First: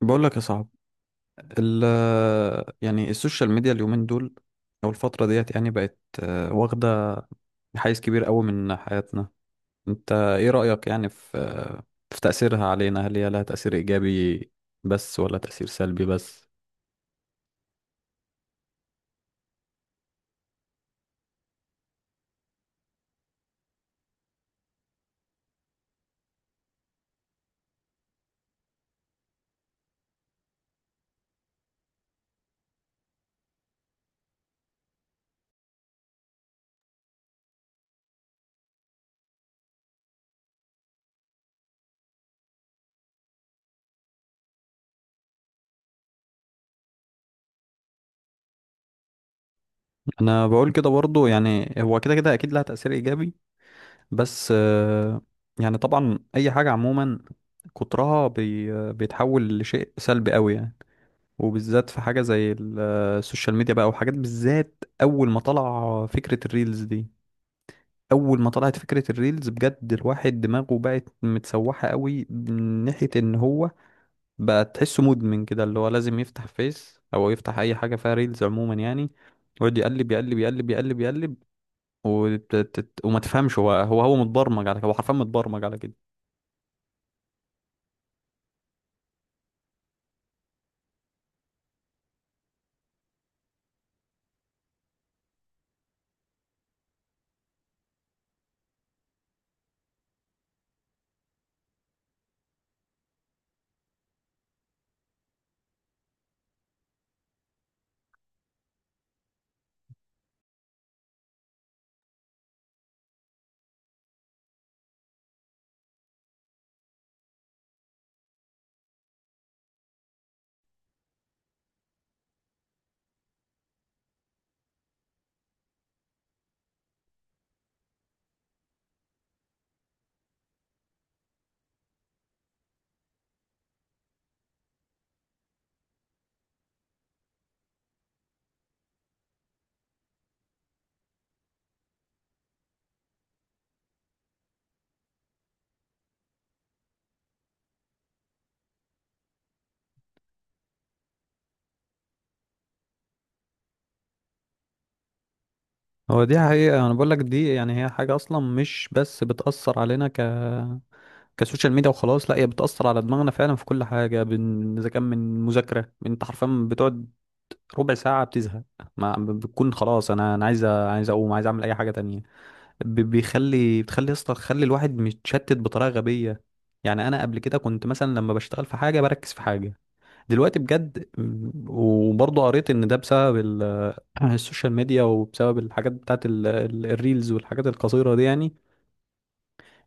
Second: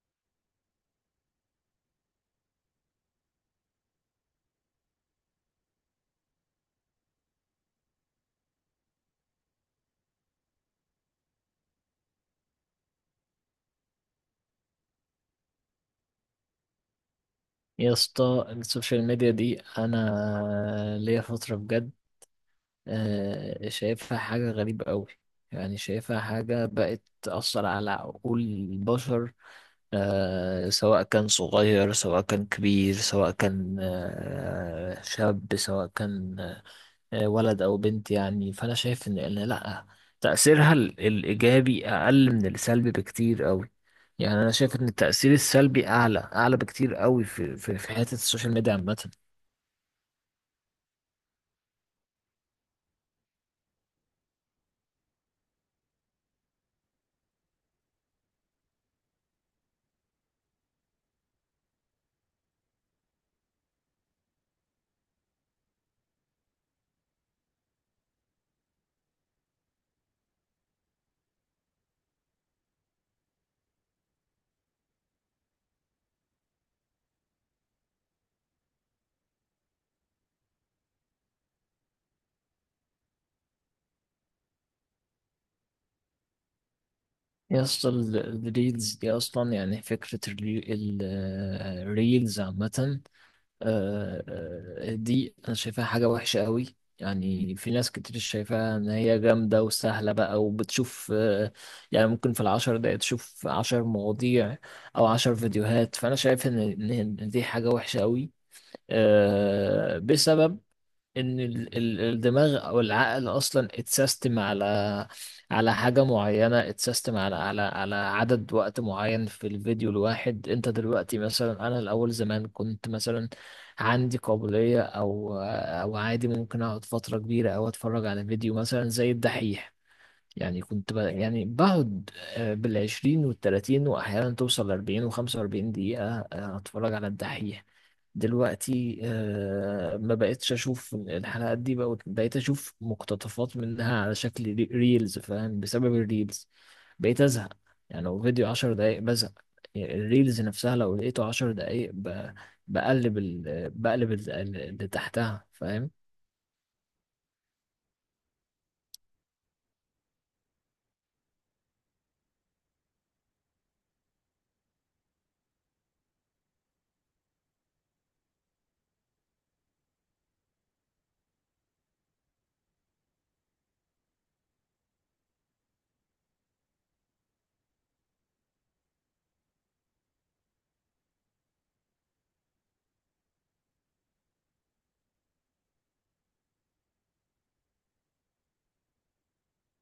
بقول لك يا صاحب، ال يعني السوشيال ميديا اليومين دول او الفتره ديت يعني بقت، واخده حيز كبير قوي من حياتنا. انت ايه رايك يعني في، في تاثيرها علينا؟ هل هي لها تاثير ايجابي بس ولا تاثير سلبي بس؟ يا اسطى السوشيال ميديا دي انا ليا فتره بجد، شايفها حاجه غريبه قوي. يعني شايفها حاجه بقت تاثر على عقول البشر، سواء كان صغير سواء كان كبير سواء كان شاب سواء كان ولد او بنت. يعني فانا شايف ان إن لا تأثيرها الايجابي اقل من السلبي بكتير قوي. يعني انا شايف ان التأثير السلبي اعلى اعلى بكتير قوي في حتة السوشيال ميديا عامة. انا بقول كده برضو، يعني هو كده كده اكيد لها تاثير ايجابي بس. يعني طبعا اي حاجه عموما كترها بيتحول لشيء سلبي قوي يعني. وبالذات في حاجة زي السوشيال ميديا بقى، وحاجات بالذات أول ما طلع فكرة الريلز دي. أول ما طلعت فكرة الريلز بجد الواحد دماغه بقت متسوحة قوي، من ناحية إن هو بقى تحسه مدمن كده، اللي هو لازم يفتح فيس أو يفتح أي حاجة فيها ريلز عموما يعني. ويقعد يقلب يقلب يقلب يقلب يقلب، وما تفهمش. هو متبرمج على كده، هو حرفيا متبرمج على كده. يا اسطى الريلز دي اصلا، يعني فكرة الريلز عامة، آه، دي انا شايفاها حاجة وحشة قوي. يعني في ناس كتير شايفاها ان هي جامدة وسهلة بقى وبتشوف، يعني ممكن في ال10 دقايق تشوف 10 مواضيع او 10 فيديوهات. فانا شايف ان إن دي حاجة وحشة قوي، بسبب ان الدماغ او العقل اصلا اتسيستم على على حاجه معينه، اتسيستم على عدد وقت معين في الفيديو الواحد. انت دلوقتي مثلا، انا الاول زمان كنت مثلا عندي قابليه او عادي ممكن اقعد فتره كبيره او اتفرج على فيديو مثلا زي الدحيح. يعني كنت يعني بقعد، بال20 والـ30، وأحيانا توصل ل40 و45 دقيقة، أتفرج على الدحيح. دلوقتي ما بقتش اشوف الحلقات دي، بقى بقيت اشوف مقتطفات منها على شكل ريلز فاهم. بسبب الريلز بقيت ازهق. يعني لو فيديو 10 دقايق بزهق. يعني الريلز نفسها لو لقيته 10 دقايق بقلب ال... بقلب ال- اللي تحتها فاهم. هو دي حقيقة. أنا بقول لك دي يعني هي حاجة أصلا مش بس بتأثر علينا كسوشيال ميديا وخلاص، لا هي بتأثر على دماغنا فعلا في كل حاجة، إذا كان من مذاكرة. أنت حرفيا بتقعد ربع ساعة بتزهق، ما ب- بتكون خلاص. أنا عايز، عايز أقوم، عايز أعمل أي حاجة تانية. بتخلي أصلا، خلي الواحد متشتت بطريقة غبية يعني. أنا قبل كده كنت مثلا لما بشتغل في حاجة بركز في حاجة. دلوقتي بجد، وبرضه قريت إن ده بسبب السوشيال ميديا وبسبب الحاجات بتاعت الريلز والحاجات القصيرة دي يعني.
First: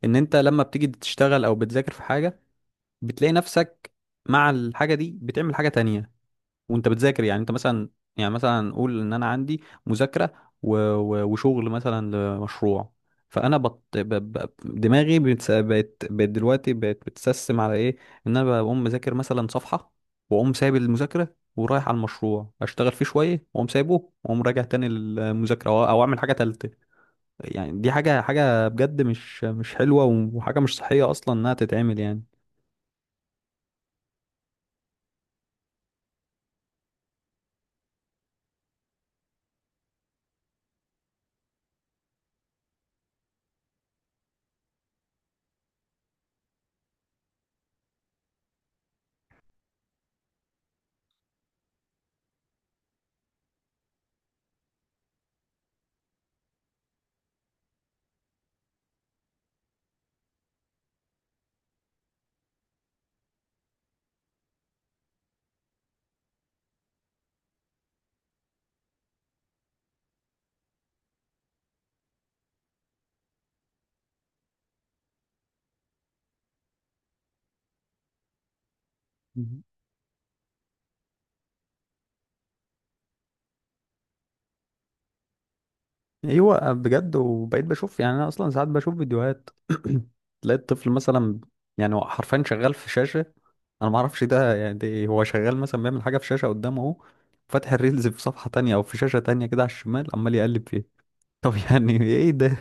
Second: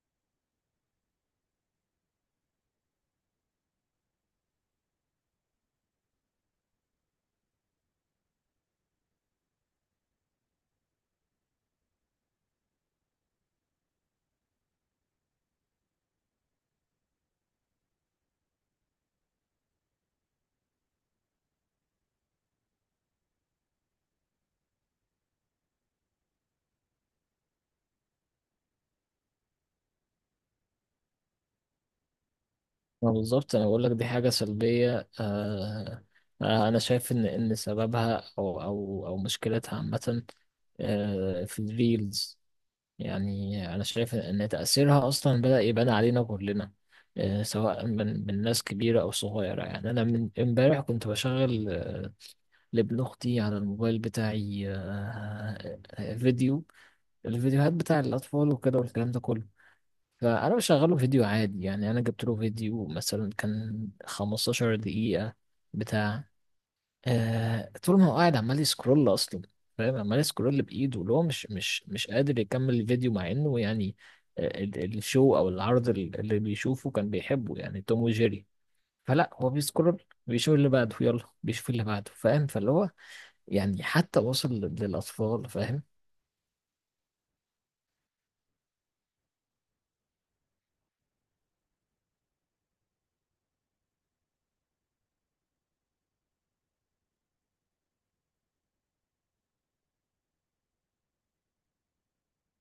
إن أنت لما بتيجي تشتغل أو بتذاكر في حاجة بتلاقي نفسك مع الحاجة دي بتعمل حاجة تانية وانت بتذاكر. يعني انت مثلا، يعني مثلا نقول ان انا عندي مذاكرة، وشغل مثلا لمشروع. فانا دماغي بقت دلوقتي بقت بتسسم على ايه. ان انا بقوم مذاكر مثلا صفحة، واقوم سايب المذاكرة ورايح على المشروع اشتغل فيه شوية، واقوم سايبه واقوم راجع تاني للمذاكرة او اعمل حاجة تالتة. يعني دي حاجة بجد مش حلوة، وحاجة مش صحية اصلا انها تتعمل يعني. ما بالظبط انا بقول لك دي حاجة سلبية، انا شايف ان ان سببها او مشكلتها عامة، في الريلز. يعني أنا شايف إن تأثيرها أصلا بدأ يبان علينا كلنا، سواء من ناس كبيرة أو صغيرة. يعني أنا من إمبارح كنت بشغل، لابن أختي على الموبايل بتاعي، فيديو، الفيديوهات بتاع الأطفال وكده والكلام ده كله. فأنا بشغله فيديو عادي، يعني أنا جبت له فيديو مثلا كان 15 دقيقة بتاع. آه طول ما هو قاعد عمال يسكرول اصلا، فاهم، عمال يسكرول بايده، اللي هو مش قادر يكمل الفيديو، مع انه يعني الشو او العرض اللي بيشوفه كان بيحبه، يعني توم وجيري. فلا هو بيسكرول بيشوف اللي بعده، يلا بيشوف اللي بعده فاهم. فاللي هو يعني حتى وصل للاطفال فاهم. ايوه بجد. وبقيت بشوف، يعني انا اصلا ساعات بشوف فيديوهات تلاقي الطفل مثلا يعني هو حرفيا شغال في شاشه. انا ما اعرفش ده يعني ده إيه، هو شغال مثلا بيعمل حاجه في شاشه قدامه اهو، فاتح الريلز في صفحه تانية او في شاشه تانية كده على الشمال عمال يقلب فيه. طب يعني ايه ده؟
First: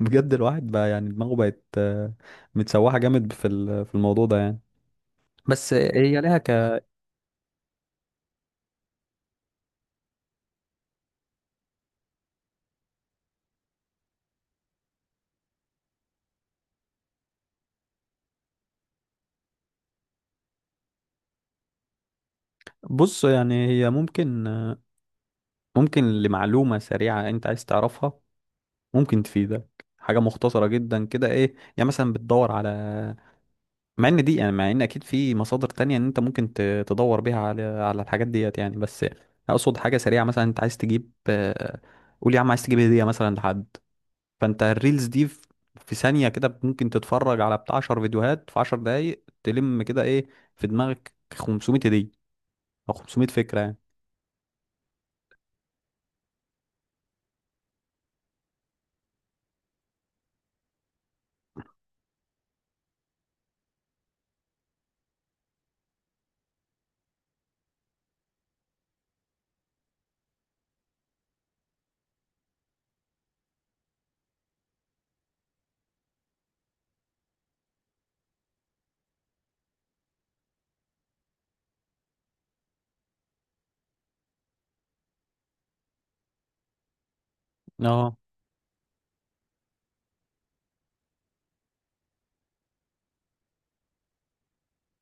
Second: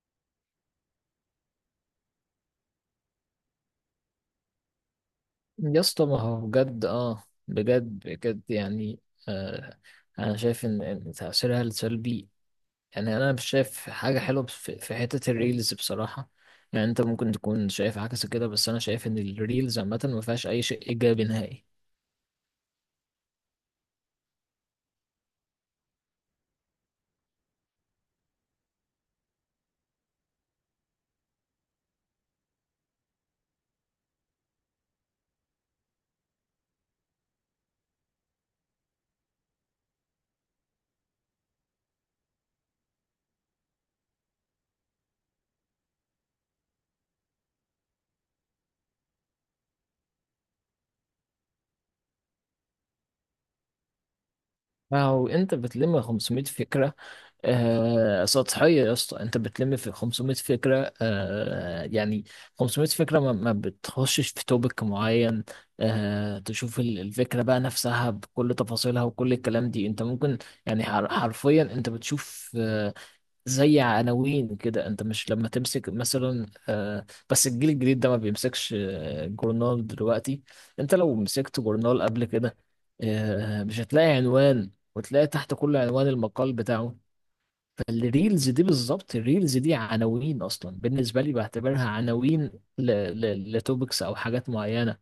بجد الواحد بقى يعني دماغه بقت، متسوحه جامد في في الموضوع ده يعني. بس يا اسطى هي ما لها هو ك. بجد اه بجد بجد يعني، آه انا شايف ان إن تاثيرها السلبي. يعني انا مش شايف حاجه حلوه بس في حته الريلز بصراحه. يعني انت ممكن تكون شايف عكس كده، بس انا شايف ان الريلز عامه ما فيهاش اي شيء ايجابي نهائي. بص، يعني هي ممكن، ممكن لمعلومه سريعه انت عايز تعرفها، ممكن تفيدك حاجة مختصرة جدا كده. ايه يعني مثلا بتدور على، مع ان دي يعني، مع ان اكيد في مصادر تانية ان انت ممكن، تدور بيها على على الحاجات ديت يعني. بس اقصد حاجة سريعة، مثلا انت عايز تجيب، قول يا عم عايز تجيب هدية مثلا لحد، فانت الريلز دي في في ثانية كده ممكن تتفرج على بتاع 10 فيديوهات في 10 دقايق، تلم كده ايه في دماغك 500 هدية او 500 فكرة يعني. فهو انت بتلم 500 فكره، سطحيه يا اسطى. انت بتلم في 500 فكره، يعني 500 فكره ما بتخشش في توبك معين. آه تشوف الفكره بقى نفسها بكل تفاصيلها وكل الكلام دي. انت ممكن يعني حرفيا انت بتشوف، زي عناوين كده. انت مش لما تمسك مثلا، بس الجيل الجديد ده ما بيمسكش، جورنال دلوقتي. انت لو مسكت جورنال قبل كده، مش هتلاقي عنوان وتلاقي تحت كل عنوان المقال بتاعه. اه فالريلز دي بالظبط، الريلز دي عناوين اصلا، بالنسبه لي بعتبرها عناوين لتوبكس او حاجات معينه.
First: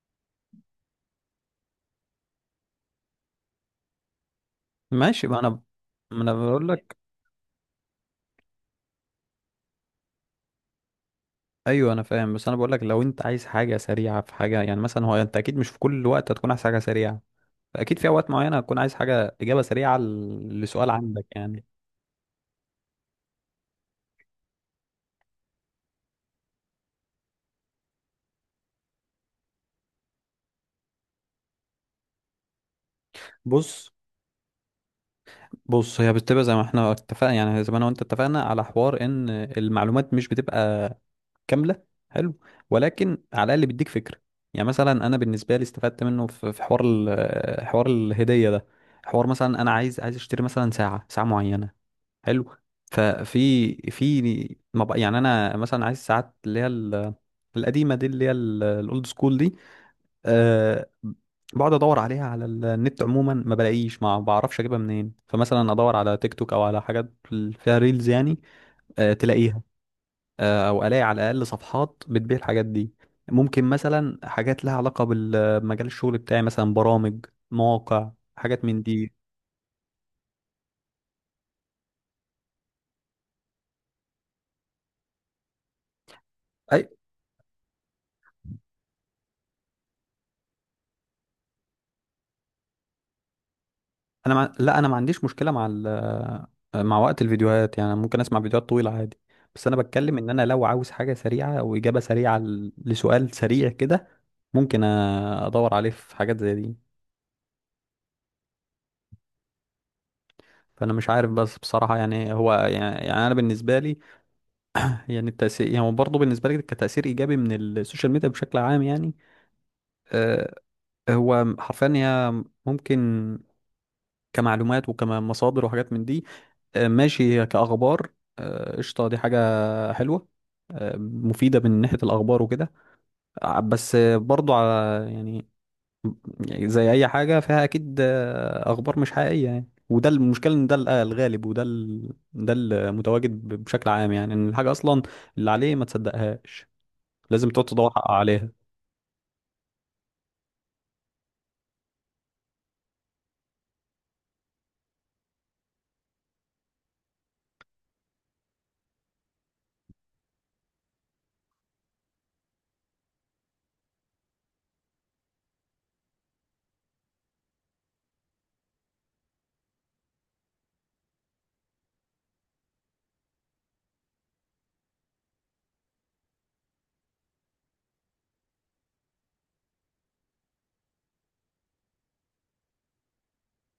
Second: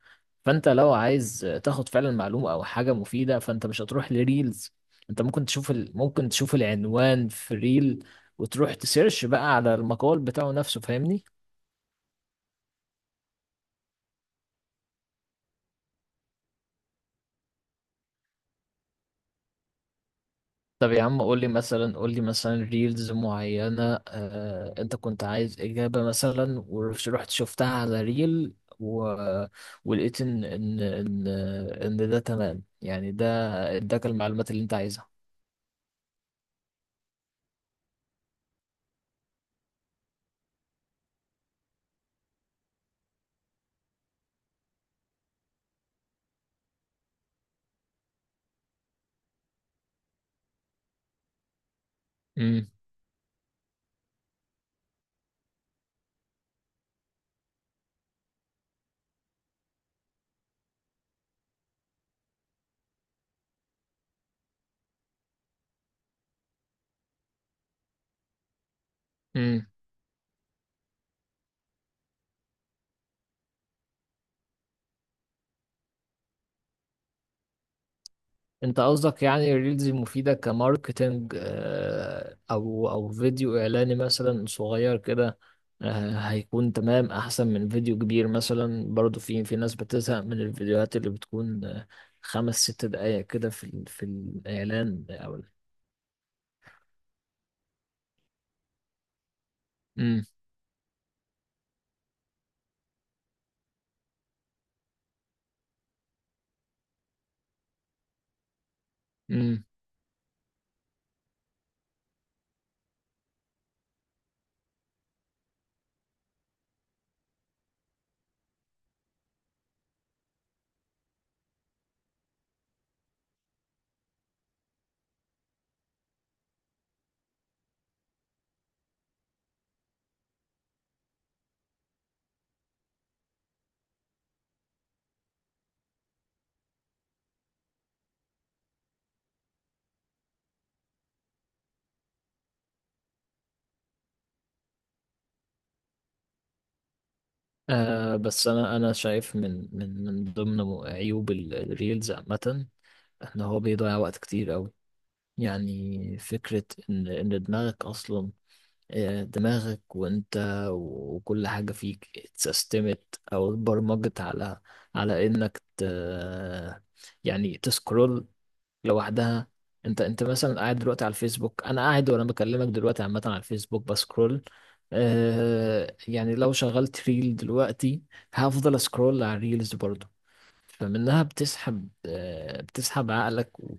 فانت لو عايز تاخد فعلا معلومه او حاجه مفيده فانت مش هتروح لريلز. انت ماشي، ما ممكن انا، تشوف ما ممكن انا تشوف بقول لك، العنوان في ريل، وتروح تسيرش بقى على المقال بتاعه نفسه فاهمني. ايوه انا فاهم. بس انا بقول لك لو انت عايز حاجه سريعه في حاجه يعني. مثلا هو انت اكيد مش في كل وقت هتكون عايز حاجه سريعه، اكيد في اوقات معينه هتكون عايز حاجه اجابه سريعه، لسؤال طب يا عم عندك قول لي يعني. مثلا، قول لي مثلا ريلز معينة، انت كنت عايز إجابة مثلا ورحت شفتها على ريل، و... ولقيت ان ان ده تمام، يعني ده بص. اداك المعلومات اللي انت عايزها. بص هي بتبقى زي ما احنا اتفقنا، يعني زي ما انا وانت اتفقنا على حوار ان المعلومات مش بتبقى كامله. حلو. ولكن على الاقل بيديك فكره. يعني مثلا انا بالنسبه لي استفدت منه في في حوار، حوار الهديه ده. حوار مثلا انا عايز، عايز اشتري مثلا ساعه معينه. حلو. ففي في، ما بق- يعني انا مثلا عايز ساعات اللي هي، القديمه دي اللي هي الاولد سكول دي. أه. بقعد ادور عليها على النت عموما ما بلاقيش، ما بعرفش اجيبها منين، فمثلا ادور على تيك توك او على حاجات فيها ريلز يعني. أه تلاقيها. امم أه او الاقي على الاقل صفحات بتبيع الحاجات دي. ممكن مثلا حاجات لها علاقه بمجال الشغل بتاعي، مثلا برامج، مواقع، حاجات انت من دي. قصدك يعني الريلز المفيدة كماركتينج، او او فيديو اعلاني مثلا صغير كده، هيكون تمام احسن من فيديو كبير، مثلا. برضو في ناس بتزهق من الفيديوهات اللي بتكون، 5 6 دقايق كده في في لا انا ما الاعلان عنديش او. مشكله مع، مع وقت الفيديوهات. يعني ممكن اسمع فيديوهات طويله عادي. بس انا بتكلم امم ان انا لو عاوز حاجه سريعه او اجابه سريعه، لسؤال سريع كده ممكن، ادور عليه في حاجات زي دي. امم فانا مش عارف بس بصراحه، يعني هو يعني, يعني انا بالنسبه لي، يعني التاثير، يعني هو برضه بالنسبه لي كتاثير ايجابي من السوشيال ميديا بشكل عام يعني. أه. هو حرفيا هي ممكن كمعلومات وكمصادر وحاجات من دي. أه ماشي، كاخبار. قشطه، دي حاجه حلوه مفيدة من ناحية الأخبار وكده. بس برضو على، يعني، يعني زي أي حاجة فيها أكيد أخبار مش حقيقية يعني، وده المشكلة إن ده، الغالب، وده ده المتواجد بشكل عام يعني. إن الحاجة أصلا اللي عليه ما تصدقهاش، لازم تقعد تدور حق بس عليها. انا انا شايف من ضمن عيوب الريلز عامة ان هو بيضيع وقت كتير قوي. يعني فكرة إن إن دماغك أصلا، دماغك وانت وكل حاجة فيك اتسيستمت او اتبرمجت على، على انك يعني تسكرول لوحدها. انت انت مثلا قاعد دلوقتي على الفيسبوك، انا قاعد وانا بكلمك دلوقتي عامة على الفيسبوك بسكرول. يعني لو شغلت ريل دلوقتي هفضل اسكرول على الريلز برضو. فمنها بتسحب، بتسحب عقلك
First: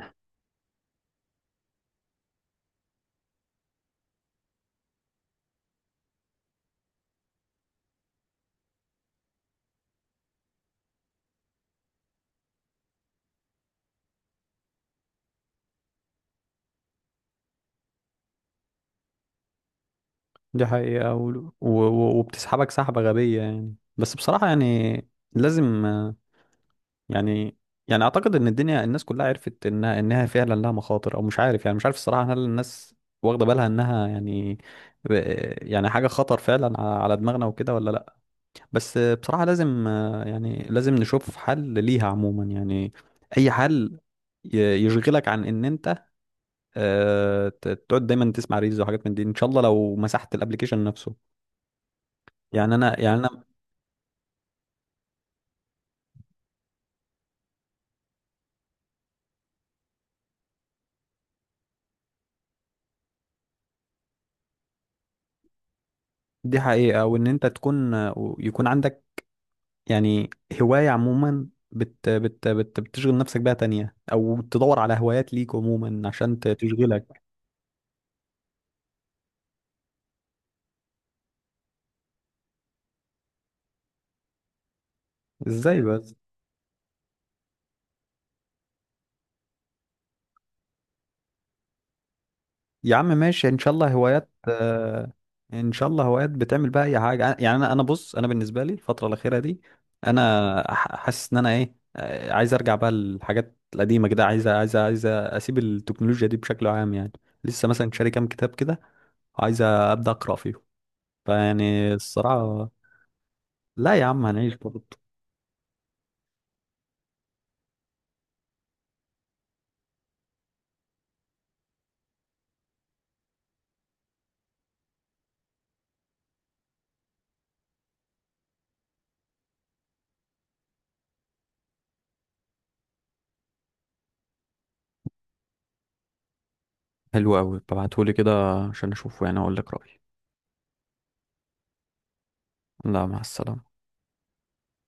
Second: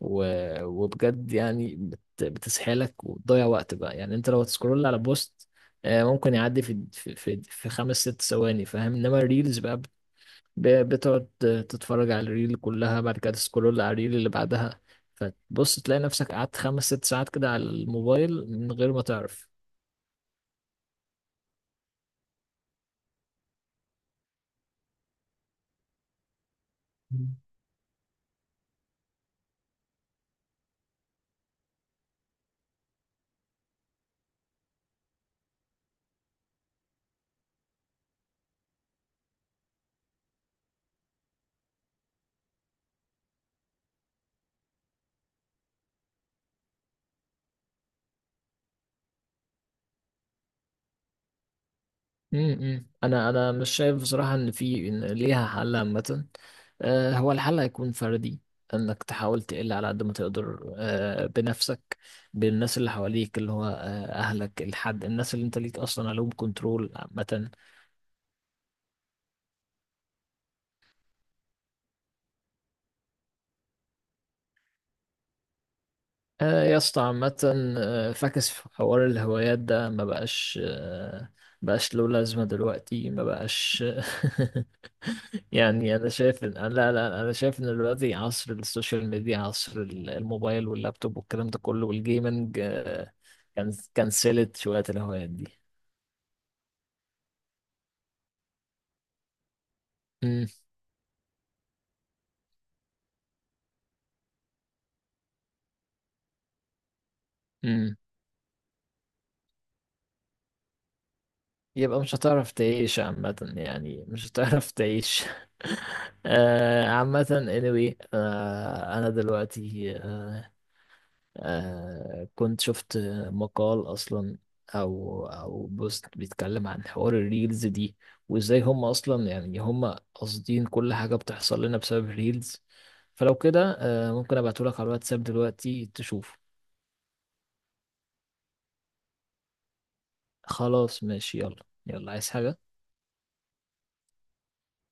و... وبجد يعني بتسحلك وتضيع وقت بقى. يعني انت لو تسكرول على بوست، ممكن يعدي في 5 6 ثواني فاهم، انما الريلز بقى بتقعد تتفرج على الريل كلها، بعد كده تسكرول على الريل اللي بعدها. فتبص تلاقي نفسك قعدت 5 6 ساعات كده على الموبايل من غير ما تعرف. دي حقيقة. وبتسحبك سحبة غبية يعني. بس بصراحة يعني لازم، يعني، يعني اعتقد ان الدنيا الناس كلها عرفت انها، فعلا لها مخاطر، او مش عارف يعني. مش عارف الصراحه هل الناس واخده بالها انها يعني، يعني حاجه خطر فعلا على دماغنا وكده ولا لا. بس بصراحه لازم، يعني لازم نشوف حل ليها عموما يعني. اي حل ي- يشغلك عن ان انت، تقعد دايما تسمع ريلز وحاجات من دي. ان شاء الله لو مسحت الابليكيشن نفسه. يعني انا يعني انا انا انا مش شايف بصراحه ان في إن ليها حل عامه. هو الحل هيكون فردي، انك تحاول تقل على قد ما تقدر، بنفسك بالناس اللي حواليك، اللي هو، اهلك، الحد الناس اللي انت ليك اصلا عليهم دي كنترول حقيقه. وان انت عامه. تكون، يكون عندك يعني هواية عموما، بت بتشغل نفسك بيها تانية، أو تدور على هوايات ليك عموما عشان يا اسطى تشغلك. عامه، فاكس في حوار الهوايات ده ما بقاش، بقاش له لازمه دلوقتي ما بقاش إزاي يعني انا بس؟ شايف ان لا لا لا، انا شايف ان دلوقتي عصر السوشيال ميديا، عصر الموبايل واللابتوب والكلام ده كله والجيمنج، يا عم ماشي إن كان شاء الله هوايات. كنسلت شوية الهوايات دي. إن شاء الله هوايات بتعمل بقى أي حاجة يعني. أنا بص، أنا بالنسبة لي الفترة الأخيرة دي امم أنا حاسس إن أنا إيه، عايز أرجع بقى للحاجات القديمة كده، عايز عايز أسيب التكنولوجيا دي بشكل عام يعني. لسه مثلا امم شاري كام كتاب كده، وعايز أبدأ أقرأ فيهم. فيعني يبقى مش هتعرف الصراحة، تعيش عامة، لا يعني يا عم مش هنعيش هتعرف برضه. تعيش. عامة anyway. انا دلوقتي، كنت شفت مقال اصلا، او او بوست بيتكلم عن حوار الريلز دي، وازاي هم اصلا يعني هم قاصدين كل حاجة بتحصل لنا بسبب الريلز. فلو كده ممكن ابعتهولك على الواتساب دلوقتي تشوف. حلو قوي، ببعتهولي كده عشان اشوفه يعني اقول لك رأيي. خلاص ماشي يلا يلا عايز حاجة لا مع السلامة.